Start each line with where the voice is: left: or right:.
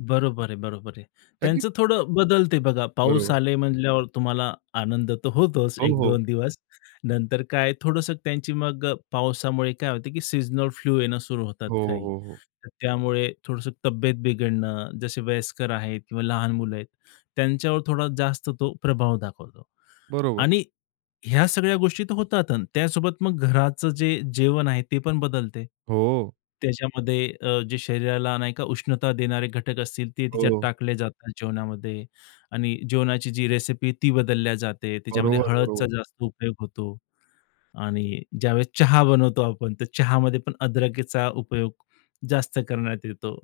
left: बरोबर आहे. बरोबर आहे.
right: का की
left: त्यांचं थोडं बदलते बघा पाऊस
right: बरोबर.
left: आले म्हणल्यावर तुम्हाला आनंद तर होतोच
right: हो,
left: एक
right: हो.
left: दोन दिवस. नंतर काय थोडंसं त्यांची मग अ, पावसामुळे काय होते की सीझनल फ्लू येणं सुरू होतात
right: हो, हो,
left: काही.
right: हो, हो.
left: तर त्यामुळे थोडंसं तब्येत बिघडणं, जसे वयस्कर आहेत किंवा लहान मुलं आहेत. त्यांच्यावर थोडा जास्त तो प्रभाव दाखवतो.
right: बरोबर.
left: आणि ह्या सगळ्या गोष्टी तर होतात अन् त्यासोबत मग घराचं जे जेवण आहे ते पण बदलते.
right: हो.
left: त्याच्यामध्ये अ, जे शरीराला, नाही का, उष्णता देणारे घटक असतील ते तिच्यात
right: हो.
left: टाकले जातात जेवणामध्ये आणि जेवणाची जी रेसिपी आहे ती बदलल्या जाते. त्याच्यामध्ये
right: बरोबर.
left: हळदीचा
right: बरोबर.
left: जास्त उपयोग होतो आणि ज्यावेळेस चहा बनवतो आपण तर चहामध्ये पण अदरकीचा उपयोग जास्त करण्यात येतो.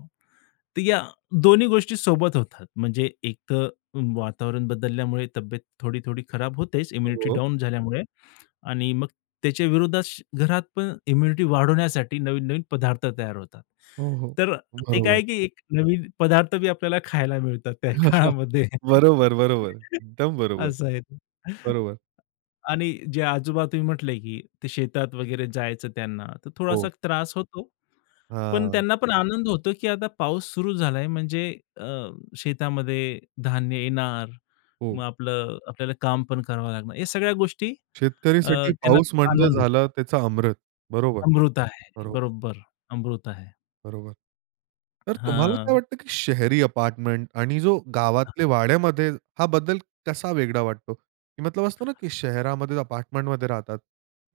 left: तर या दोन्ही गोष्टी सोबत होतात. म्हणजे एक तर वातावरण बदलल्यामुळे तब्येत थोडी-थोडी खराब होतेच इम्युनिटी
right: हो.
left: डाउन झाल्यामुळे आणि मग त्याच्या विरोधात घरात पण इम्युनिटी वाढवण्यासाठी नवीन-नवीन पदार्थ तयार होतात.
right: हो, हो.
left: तर ते काय
right: बरोबर.
left: आहे की एक नवीन पदार्थ बी आपल्याला खायला मिळतात त्या काळामध्ये.
right: बरोबर, बरोबर. एकदम बरोबर.
left: असं आहे ते.
right: बरोबर.
left: आणि जे आजोबा तुम्ही म्हटले की ते शेतात वगैरे जायचं त्यांना, तर थोडासा
right: हो.
left: त्रास होतो. पण
right: हां.
left: त्यांना पण आनंद होतो की आता पाऊस सुरू झाला आहे म्हणजे अ, शेतामध्ये धान्य येणार. मग
right: हो.
left: आपलं आपल्याला काम पण करावं लागणार. हे सगळ्या गोष्टी अ,
right: शेतकरीसाठी
left: त्यांना
right: पाऊस म्हणजे
left: आनंद
right: झालं
left: होतो.
right: त्याचा अमृत. बरोबर.
left: अमृत आहे.
right: बरोबर.
left: बरोबर. अमृत आहे.
right: बरोबर. तर तुम्हाला काय
left: हां.
right: वाटतं की शहरी अपार्टमेंट आणि जो
left: हां, हां.
right: गावातल्या वाड्यामध्ये हा बद्दल कसा वेगळा वाटतो? की मतलब असतं ना की शहरामध्ये अपार्टमेंटमध्ये राहतात.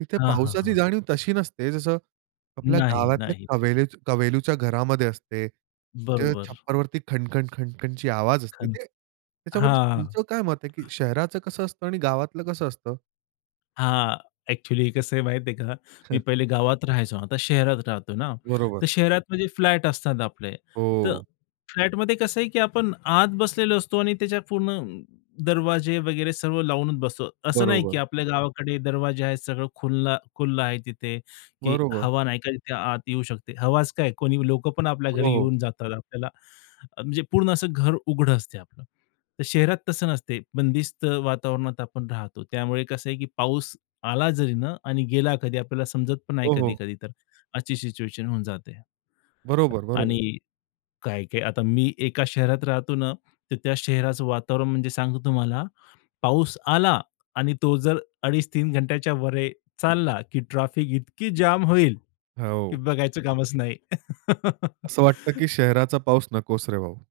right: तिथे
left: हां, हां,
right: पावसाची
left: हां.
right: जाणीव तशी नसते जसं आपल्या
left: नाही.
right: गावातल्या
left: नाही.
right: क कौलारु घरामध्ये असते. जे
left: बरोबर.
right: छप्परवरती खण-खण, खण-खणची आवाज असते.
left: खण,
right: ते त्याच्याबद्दल
left: हां. [unintelligible]
right: तुमचं काय मत आहे की शहराचं कसं असतं आणि गावातलं कसं असतं?
left: हां. एक्चुअली कसं आहे माहिती आहे का? मी
right: हं.
left: पहिले गावात राहायचो. आता शहरात राहतो ना, तर
right: बरोबर.
left: शहरात म्हणजे फ्लॅट असतात आपले. तर
right: हो.
left: फ्लॅटमध्ये कसं आहे की आपण आत बसलेलो असतो आणि त्याच्या पूर्ण दरवाजे वगैरे सर्व लावूनच बसतो. असं नाही की
right: बरोबर.
left: आपल्या गावाकडे दरवाजे आहेत, सगळं खुलं, खुलं आहे तिथे की
right: बरोबर.
left: हवा नाही का तिथे आत येऊ शकते. हवाच काय कोणी लोकं पण आपल्या
right: हो,
left: घरी
right: हो.
left: येऊन जातात आपल्याला अ, म्हणजे पूर्ण असं घर उघडं असते आपलं. तर शहरात तसं नसते. बंदिस्त वातावरणात आपण राहतो. त्यामुळे कसं आहे की पाऊस आला जरी ना आणि गेला कधी आपल्याला समजत पण नाही
right: हो, हो.
left: कधी-कधी तर. अशी सिच्युएशन होऊन जाते. अ,
right: बरोबर, बरोबर.
left: आणि काय-काय आता मी एका शहरात राहतो ना, तर त्या शहराचं वातावरण म्हणजे सांगतो तुम्हाला, पाऊस आला आणि तो जर 2.5-3 घंट्याच्यावर चालला की ट्रॅफिक इतकी जाम होईल की
right: हो.
left: बघायचं कामच नाही.
right: असं वाटतं, की शहराचा पाऊस नकोच रे भाऊ!